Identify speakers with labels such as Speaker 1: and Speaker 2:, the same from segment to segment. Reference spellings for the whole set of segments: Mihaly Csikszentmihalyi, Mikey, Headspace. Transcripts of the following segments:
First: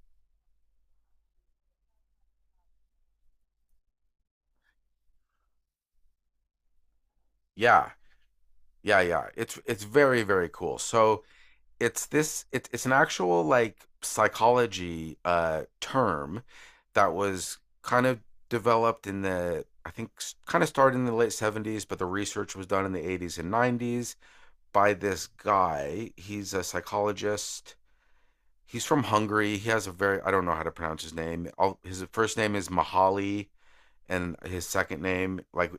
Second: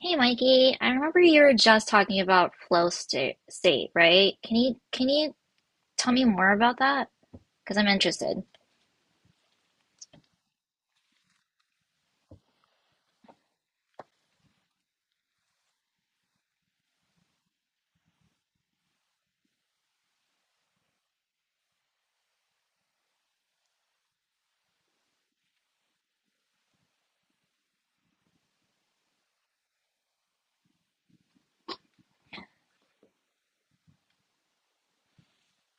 Speaker 1: Hey Mikey, I remember you were just talking about flow state, right? Can you tell me more about that? Because I'm
Speaker 2: Yeah,
Speaker 1: interested.
Speaker 2: yeah, yeah. It's very cool. So it's this it's an actual like psychology term that was kind of developed in the, I think kind of started in the late 70s, but the research was done in the 80s and 90s by this guy. He's a psychologist. He's from Hungary. He has a very, I don't know how to pronounce his name. His first name is Mahali and his second name. Like,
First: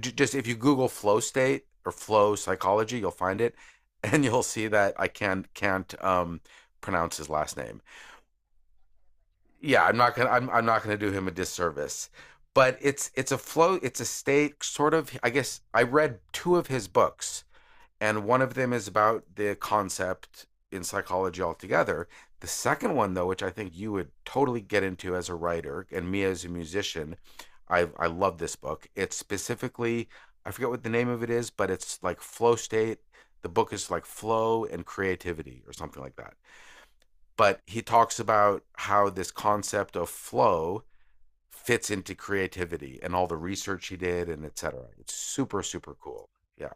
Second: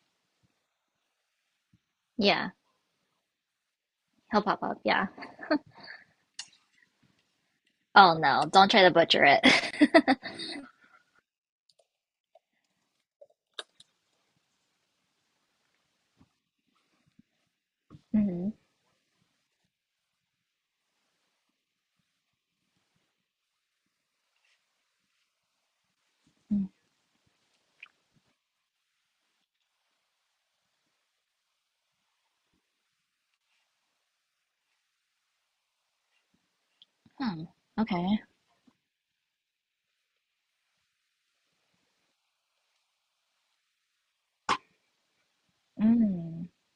Speaker 2: just if you Google flow state or flow
Speaker 1: Yeah,
Speaker 2: psychology, you'll find it, and you'll
Speaker 1: he'll pop
Speaker 2: see
Speaker 1: up.
Speaker 2: that
Speaker 1: Yeah.
Speaker 2: I can't pronounce his last name.
Speaker 1: Oh no, don't try to butcher
Speaker 2: Yeah,
Speaker 1: it.
Speaker 2: I'm not gonna do him a disservice. But it's a state, sort of, I guess. I read two of his books, and one
Speaker 1: Hmm.
Speaker 2: of them is about the concept in psychology altogether. The second one, though, which I think you would totally get into as a writer and me as a musician, I love this book. It's specifically, I forget what the name of it is, but it's like flow state. The book is like flow and creativity or something like that.
Speaker 1: Hmm.
Speaker 2: But he talks
Speaker 1: Okay.
Speaker 2: about how this concept of flow fits into creativity and all the research he did and et cetera. It's super, super cool.
Speaker 1: Mm.
Speaker 2: Yeah.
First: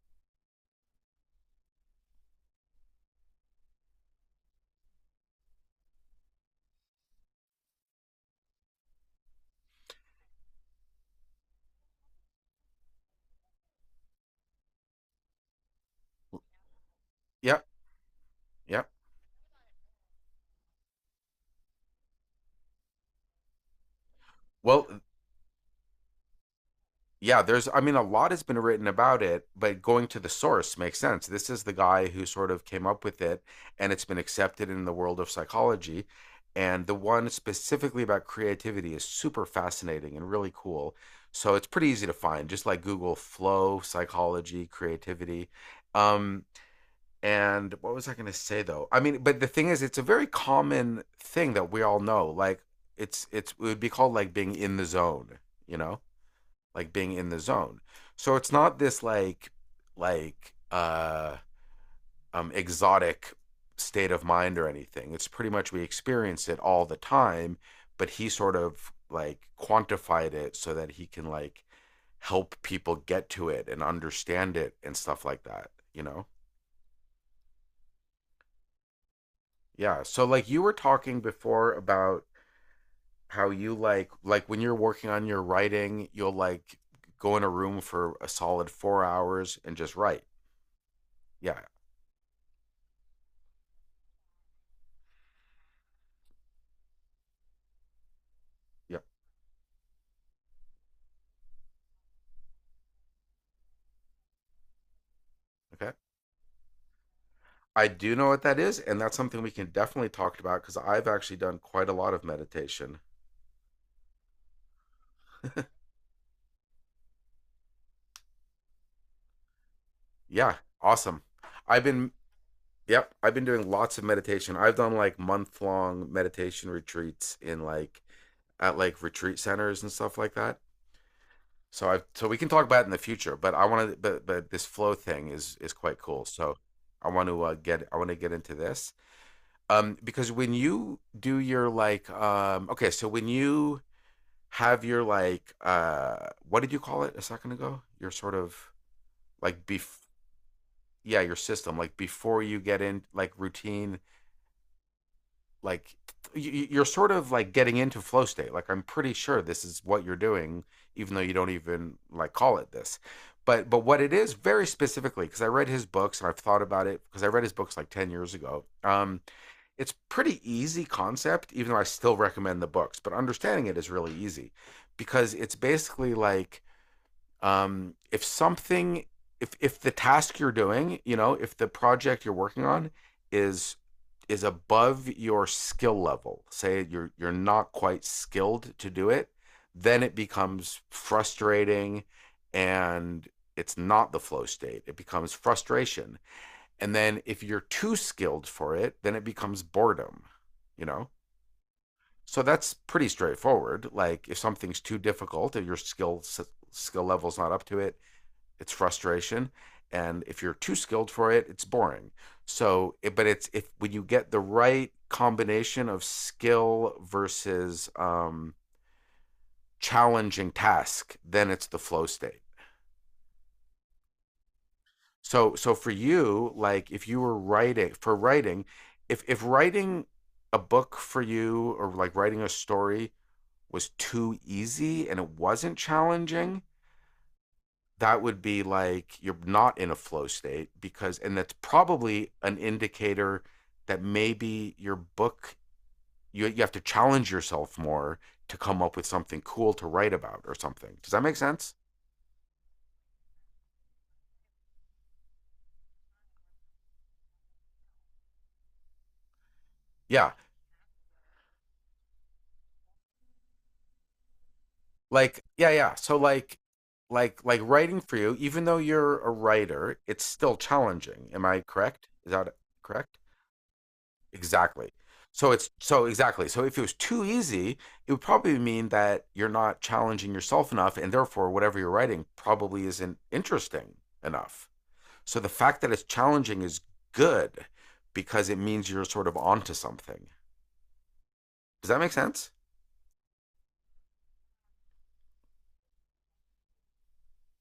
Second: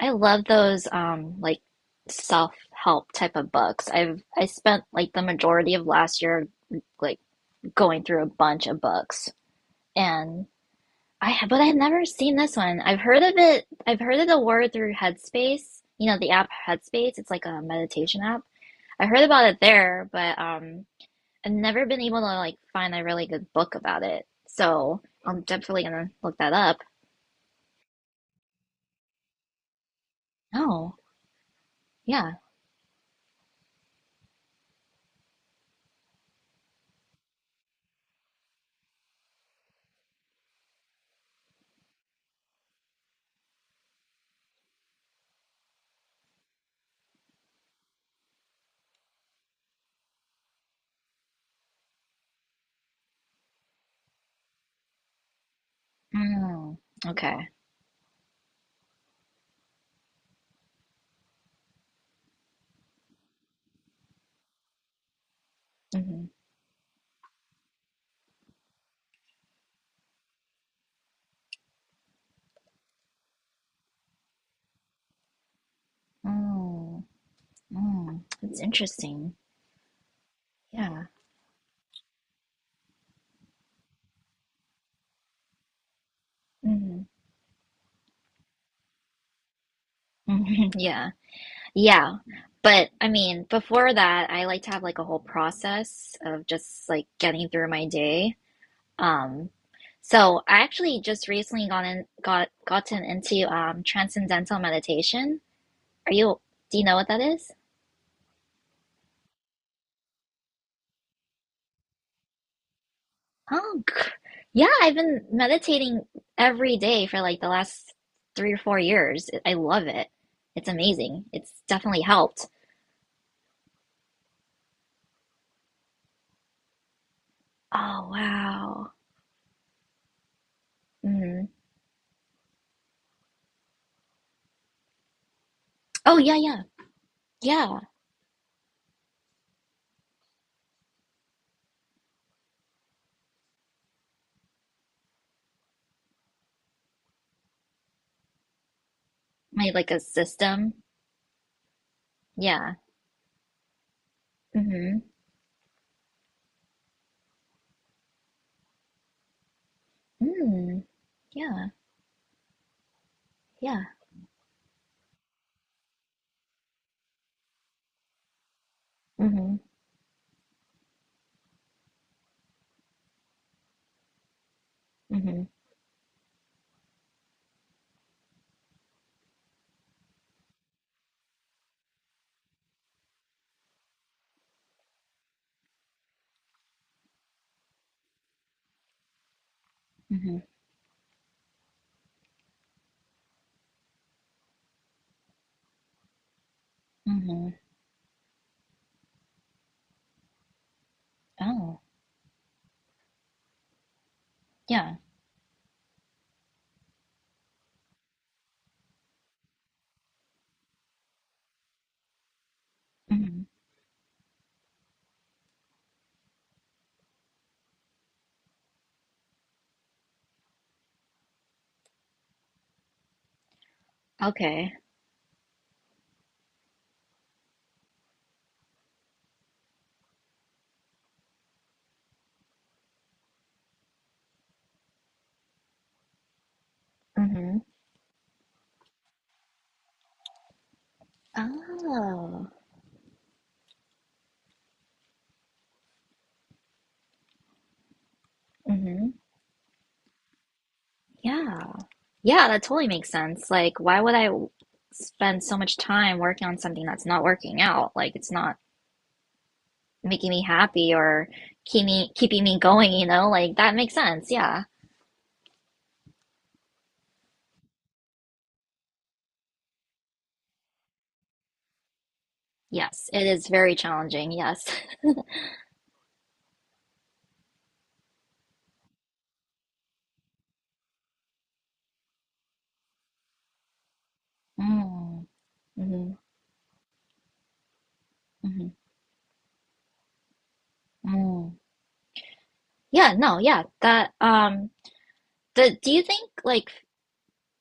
Speaker 1: I love those like self-help type of books. I spent like the majority of last year, like going through a bunch of books. And but I've never seen this one. I've heard of it. I've heard of the word through Headspace. You know, the app Headspace. It's like
Speaker 2: Yeah,
Speaker 1: a meditation app.
Speaker 2: yeah.
Speaker 1: I heard about it there, but I've never been able to like find a really good book about it.
Speaker 2: Well,
Speaker 1: So I'm definitely gonna look that up.
Speaker 2: yeah, there's, I mean, a lot has been written about it, but going to the source
Speaker 1: Oh,
Speaker 2: makes sense. This is the guy who
Speaker 1: yeah.
Speaker 2: sort of came up with it, and it's been accepted in the world of psychology. And the one specifically about creativity is super fascinating and really cool. So it's pretty easy to find. Just like Google flow, psychology, creativity. Um, and what was I going to say though? I mean, but the thing is, it's a very common thing that we all know. Like it's it would be called like being in the zone, you know?
Speaker 1: Mm,
Speaker 2: Like being in the
Speaker 1: okay.
Speaker 2: zone. So it's not this like like uh exotic state of mind or anything. It's pretty much we
Speaker 1: Mm,
Speaker 2: experience it all the time, but he sort of like quantified it so that he can like help people get to it and understand it and stuff like that, you know?
Speaker 1: mm, mm. That's interesting.
Speaker 2: Yeah. So like you were
Speaker 1: Yeah.
Speaker 2: talking before about how you like when you're working on your writing, you'll like
Speaker 1: Mm,
Speaker 2: go in a room for a solid 4 hours and just write.
Speaker 1: yeah.
Speaker 2: Yeah.
Speaker 1: Yeah. But I mean, before that, I like to have like a whole process of just like getting through my day.
Speaker 2: Yeah.
Speaker 1: Um, so I actually just recently gone in, got gotten into transcendental meditation.
Speaker 2: Okay,
Speaker 1: Are you, do you know what that is?
Speaker 2: I do know what that is, and that's something we can definitely talk about because I've actually done quite a lot of meditation.
Speaker 1: Oh, yeah, I've been meditating every day for like the last 3 or 4 years. I love it.
Speaker 2: Yeah,
Speaker 1: It's
Speaker 2: awesome.
Speaker 1: amazing. It's
Speaker 2: I've
Speaker 1: definitely
Speaker 2: been,
Speaker 1: helped.
Speaker 2: yep, I've been doing lots of meditation. I've done like month long meditation retreats in like
Speaker 1: Oh,
Speaker 2: at
Speaker 1: wow.
Speaker 2: like retreat centers and stuff like that.
Speaker 1: Mm.
Speaker 2: So I've, so we can talk about it in the future, but I want to, but this flow thing is quite
Speaker 1: Oh,
Speaker 2: cool.
Speaker 1: yeah,
Speaker 2: So
Speaker 1: yeah.
Speaker 2: I want to
Speaker 1: Yeah.
Speaker 2: get I want to get into this because when you do your like okay, so when you have your like what did you call it a second ago? Your sort of like
Speaker 1: My
Speaker 2: bef
Speaker 1: like a system.
Speaker 2: yeah, your system, like before you
Speaker 1: Yeah.
Speaker 2: get in, like routine,
Speaker 1: Mm-hmm.
Speaker 2: like you, are sort of like getting into flow state. Like I'm pretty sure this is what you're doing
Speaker 1: Mm.
Speaker 2: even though you don't
Speaker 1: Yeah.
Speaker 2: even like call it this. But
Speaker 1: Yeah.
Speaker 2: what it is very specifically, because I read his books and I've thought about it because I read his books like 10 years ago.
Speaker 1: Mm-hmm.
Speaker 2: It's pretty easy concept, even though I still recommend the books, but understanding it is really easy because
Speaker 1: Mm-hmm.
Speaker 2: it's basically like if something, if the task you're doing, you know, if the project you're working on is is above your skill level, say you're not quite skilled to do it, then it
Speaker 1: Mm-hmm.
Speaker 2: becomes frustrating, and it's not the flow state, it becomes frustration. And then if
Speaker 1: Mm-hmm.
Speaker 2: you're too skilled for it, then it becomes boredom, you know.
Speaker 1: Oh.
Speaker 2: So that's pretty straightforward. Like if something's
Speaker 1: Yeah.
Speaker 2: too difficult, if your skill level's not up to it, it's frustration, and if you're too skilled for it, it's boring. So but
Speaker 1: Mm-hmm.
Speaker 2: it's, if when you get the right combination of skill versus challenging task, then it's the flow state.
Speaker 1: Okay.
Speaker 2: So so for you, like if you were writing, for writing, if writing a book for you, or like writing a story, was too easy and it wasn't challenging,
Speaker 1: Mm-hmm.
Speaker 2: that would be like you're not in a flow state, because, and that's probably
Speaker 1: Oh.
Speaker 2: an indicator that maybe your book, you have to challenge yourself more to come up with
Speaker 1: Mm-hmm.
Speaker 2: something cool to write about, or something. Does that make
Speaker 1: Yeah.
Speaker 2: sense?
Speaker 1: Yeah, that totally makes sense. Like, why would spend so much time working on something that's not working out? Like, it's not making
Speaker 2: Yeah,
Speaker 1: me happy or keeping me going, you know? Like, that makes sense. Yeah.
Speaker 2: like yeah, yeah, so like writing for you, even though you're a writer, it's still challenging. Am I correct? Is that
Speaker 1: Yes,
Speaker 2: correct?
Speaker 1: it is very challenging. Yes.
Speaker 2: Exactly. So it's so exactly. So if it was too easy, it would probably mean that you're not challenging yourself enough, and therefore whatever you're writing probably isn't interesting enough.
Speaker 1: Mm.
Speaker 2: So the fact that it's
Speaker 1: Mm-hmm.
Speaker 2: challenging is good, because it means you're sort of onto something.
Speaker 1: Mm-hmm.
Speaker 2: Does that make sense?
Speaker 1: Yeah, no, yeah. That the Do you think like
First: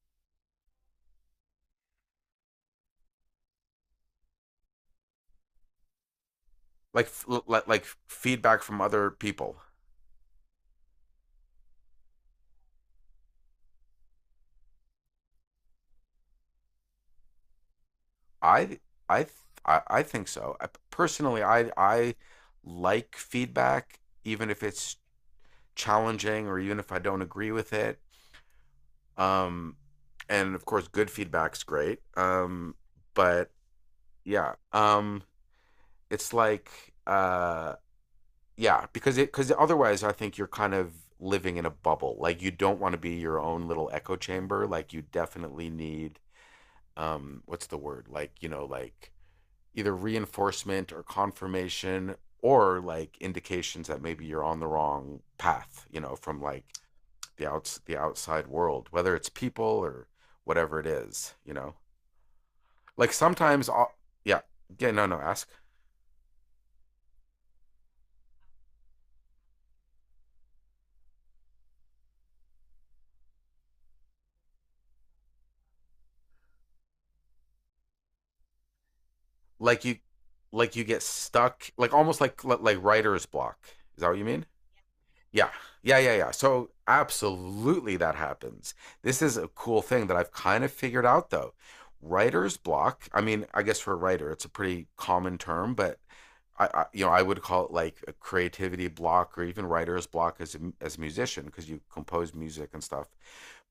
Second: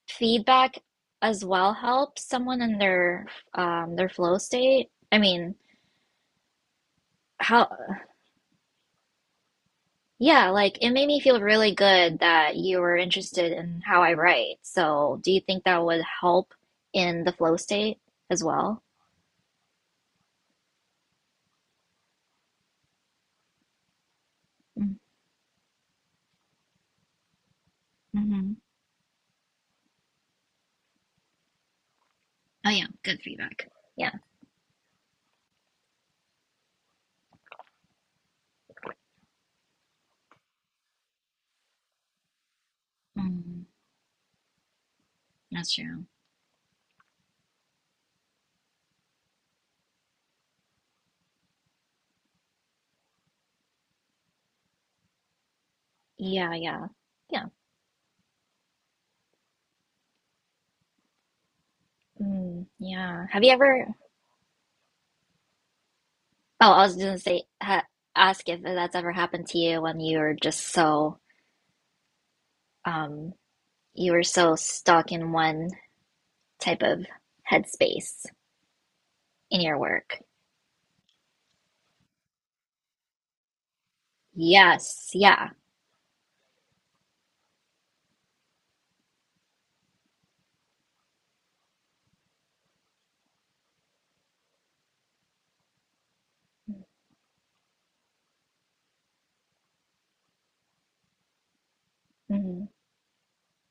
Speaker 1: feedback as well helps someone in their flow state? I mean,
Speaker 2: Like
Speaker 1: how
Speaker 2: like feedback from other people.
Speaker 1: yeah, like it made me feel really good that you were interested in how I write. So, do you think that would help in the flow state as
Speaker 2: I
Speaker 1: well?
Speaker 2: I I think so. I personally, I like feedback even if it's challenging, or even if I don't agree with it.
Speaker 1: Mm-hmm.
Speaker 2: Um, and of course, good feedback's great.
Speaker 1: Oh, yeah, good
Speaker 2: But
Speaker 1: feedback. Yeah.
Speaker 2: yeah, it's like uh, yeah, because it, because otherwise, I think you're kind of living in a bubble. Like you don't want to be your
Speaker 1: Mm,
Speaker 2: own little echo chamber. Like you definitely
Speaker 1: that's true.
Speaker 2: need what's the word? Like, you know, like either reinforcement or confirmation, or like indications that maybe you're on the wrong path. You know, from
Speaker 1: Yeah,
Speaker 2: like
Speaker 1: yeah. Yeah.
Speaker 2: the outside world, whether it's people or whatever it is, you know.
Speaker 1: Mm,
Speaker 2: Like
Speaker 1: yeah. Have you
Speaker 2: sometimes,
Speaker 1: ever
Speaker 2: yeah, yeah, no, no, ask.
Speaker 1: Oh, I was just gonna say, ha ask if that's ever happened to you when you were just so, um, you were so stuck in one type of headspace in your
Speaker 2: Like you,
Speaker 1: work.
Speaker 2: like you get stuck, like almost like writer's block. Is that what you mean?
Speaker 1: Yes,
Speaker 2: Yeah.
Speaker 1: yeah.
Speaker 2: Yeah, yeah, yeah. So absolutely that happens. This is a cool thing that I've kind of figured out though. Writer's block. I mean, I guess for a writer, it's a pretty common term, but I, you know, I would call it like a creativity block, or even writer's block as a, as a musician, because you compose
Speaker 1: Hmm.
Speaker 2: music and stuff.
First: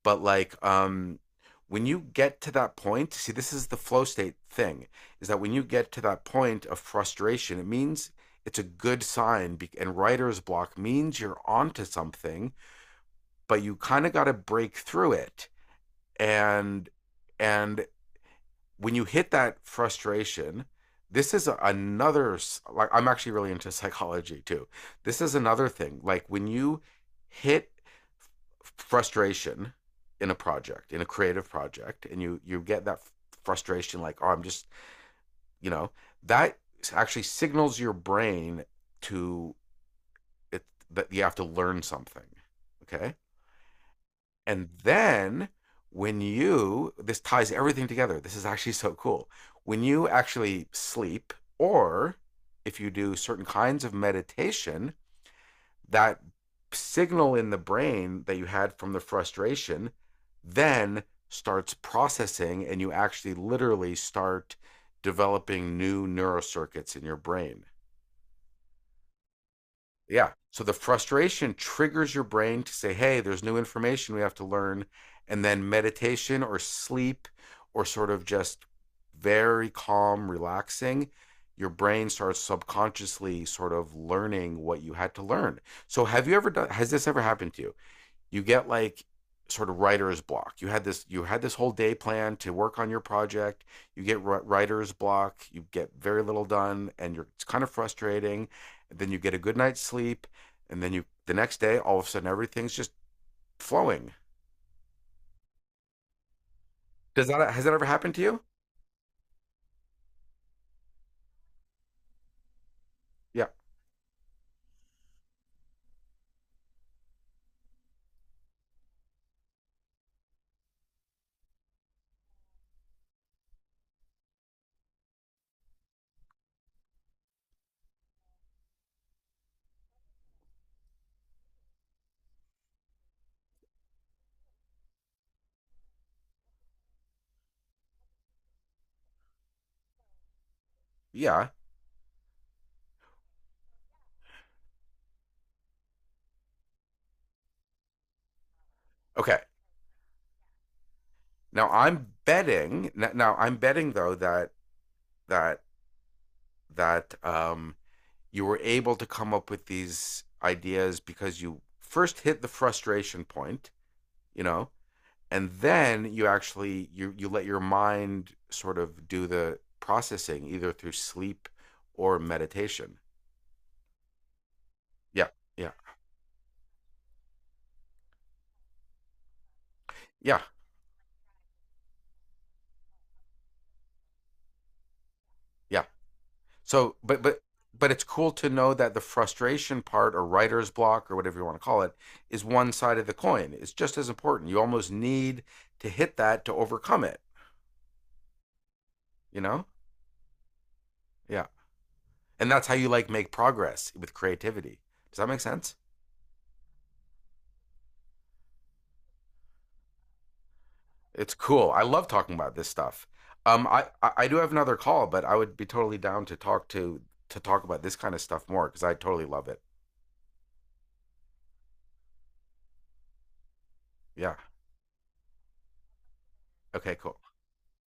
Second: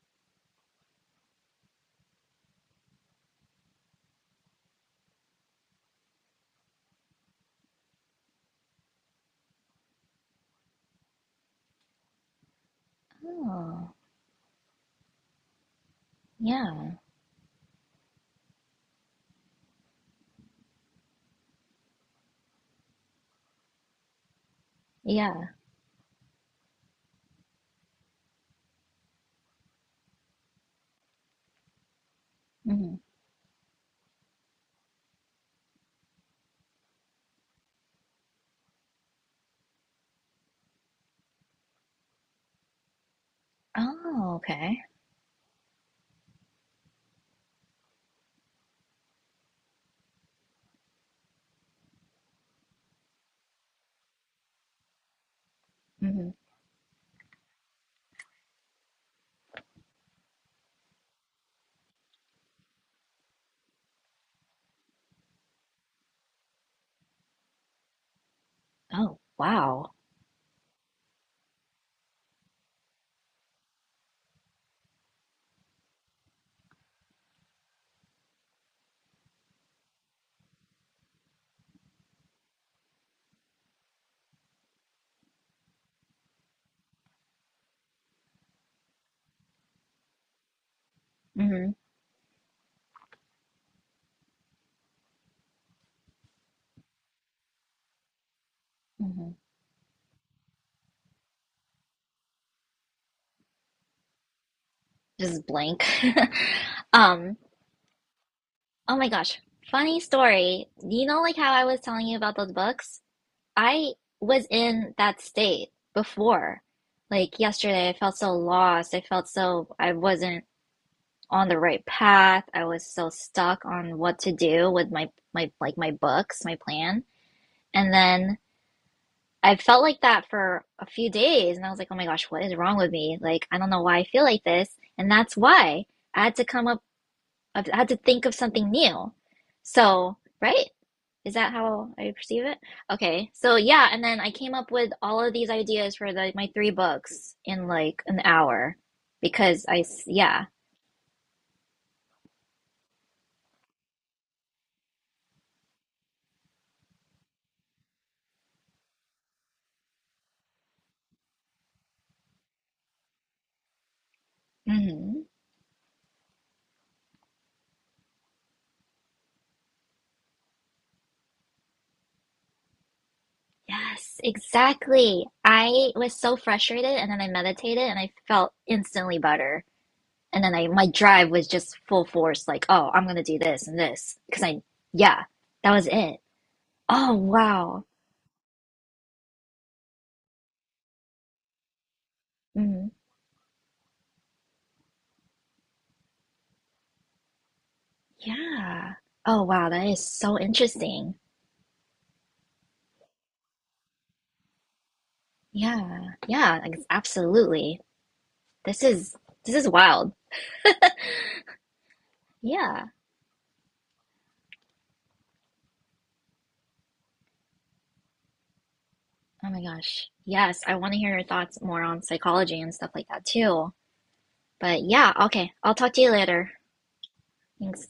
Speaker 2: But like when you get to that point, see this is the flow state thing, is that when you get to that point of frustration, it means it's a good sign. And writer's block means you're onto something, but you
Speaker 1: Oh,
Speaker 2: kind of got to break through it. And
Speaker 1: yeah,
Speaker 2: and when you hit that frustration, this is another, like I'm actually really into psychology too. This is
Speaker 1: yeah.
Speaker 2: another thing. Like when you hit frustration in a project, in a creative project, and you get
Speaker 1: Hmm.
Speaker 2: that frustration like, oh, I'm just, you know, that actually signals your brain to, it, that you have to learn something. Okay.
Speaker 1: Oh,
Speaker 2: And
Speaker 1: okay.
Speaker 2: then when you, this ties everything together. This is actually so cool. When you actually sleep, or if you do certain kinds of meditation, that
Speaker 1: Hmm.
Speaker 2: signal in the brain that you had from the frustration then starts processing, and you actually literally start developing new neurocircuits in your brain.
Speaker 1: Oh, wow.
Speaker 2: Yeah. So the frustration triggers your brain to say, hey, there's new information we have to learn. And then meditation or sleep, or sort of just very calm, relaxing, your brain starts subconsciously sort of learning what you had to learn. So have you ever done, has this ever happened to you? You get like sort of writer's block. You had this, you had this whole
Speaker 1: Hmm.
Speaker 2: day planned to work on your project. You get writer's block. You get very little done, and you're, it's kind of frustrating. And then you get
Speaker 1: Hmm.
Speaker 2: a good night's sleep, and then you, the next day all of a sudden everything's just flowing.
Speaker 1: Just blank.
Speaker 2: Does
Speaker 1: Um,
Speaker 2: that, has that ever happened to you?
Speaker 1: oh my gosh. Funny story. You know, like how I was telling you about those books?
Speaker 2: Yeah,
Speaker 1: I was in that state before. Like yesterday, I felt so lost. I felt so I wasn't on the right path. I was so stuck on what to do with my books, my plan. And then I felt like that for a few days and I was like, "Oh my gosh, what is wrong with me? Like, I don't know why I feel like this." And that's why I had to come up I had to think of something new. So, right? Is
Speaker 2: yeah.
Speaker 1: that how I perceive it? Okay. So yeah, and then I came up with all of these ideas for the my three books in like an hour
Speaker 2: Okay.
Speaker 1: because yeah.
Speaker 2: Now I'm betting. Now I'm betting though that that that um, you were able to come up with these ideas because you first hit the frustration point, you know,
Speaker 1: Hmm.
Speaker 2: and then you actually, you let your mind sort of do the processing, either through sleep or meditation.
Speaker 1: Yes,
Speaker 2: Yeah,
Speaker 1: exactly.
Speaker 2: yeah,
Speaker 1: I was so frustrated and then I meditated and I felt instantly better.
Speaker 2: yeah,
Speaker 1: And then I my drive was just full force like, oh, I'm gonna do this and this because I yeah, that
Speaker 2: yeah.
Speaker 1: was it.
Speaker 2: So
Speaker 1: Oh
Speaker 2: but but
Speaker 1: wow.
Speaker 2: but it's cool to know that the frustration part, or writer's block or whatever you want to call it, is one
Speaker 1: Hmm.
Speaker 2: side of the coin. It's just as important. You almost need to hit that to overcome it,
Speaker 1: Yeah.
Speaker 2: you
Speaker 1: Oh
Speaker 2: know.
Speaker 1: wow, that is so interesting.
Speaker 2: Yeah, and that's how you like make progress with creativity. Does that make sense?
Speaker 1: Yeah, yeah, absolutely. This is this is wild.
Speaker 2: It's cool. I love talking about this
Speaker 1: Yeah.
Speaker 2: stuff. I do have another call, but I would be totally down to talk to talk about this kind of stuff more, because I totally love
Speaker 1: Oh
Speaker 2: it.
Speaker 1: my gosh. Yes, I want to hear your thoughts more on psychology and stuff like that too.
Speaker 2: Yeah.
Speaker 1: But yeah, okay. I'll talk to you later.
Speaker 2: Okay. Cool.
Speaker 1: Thanks.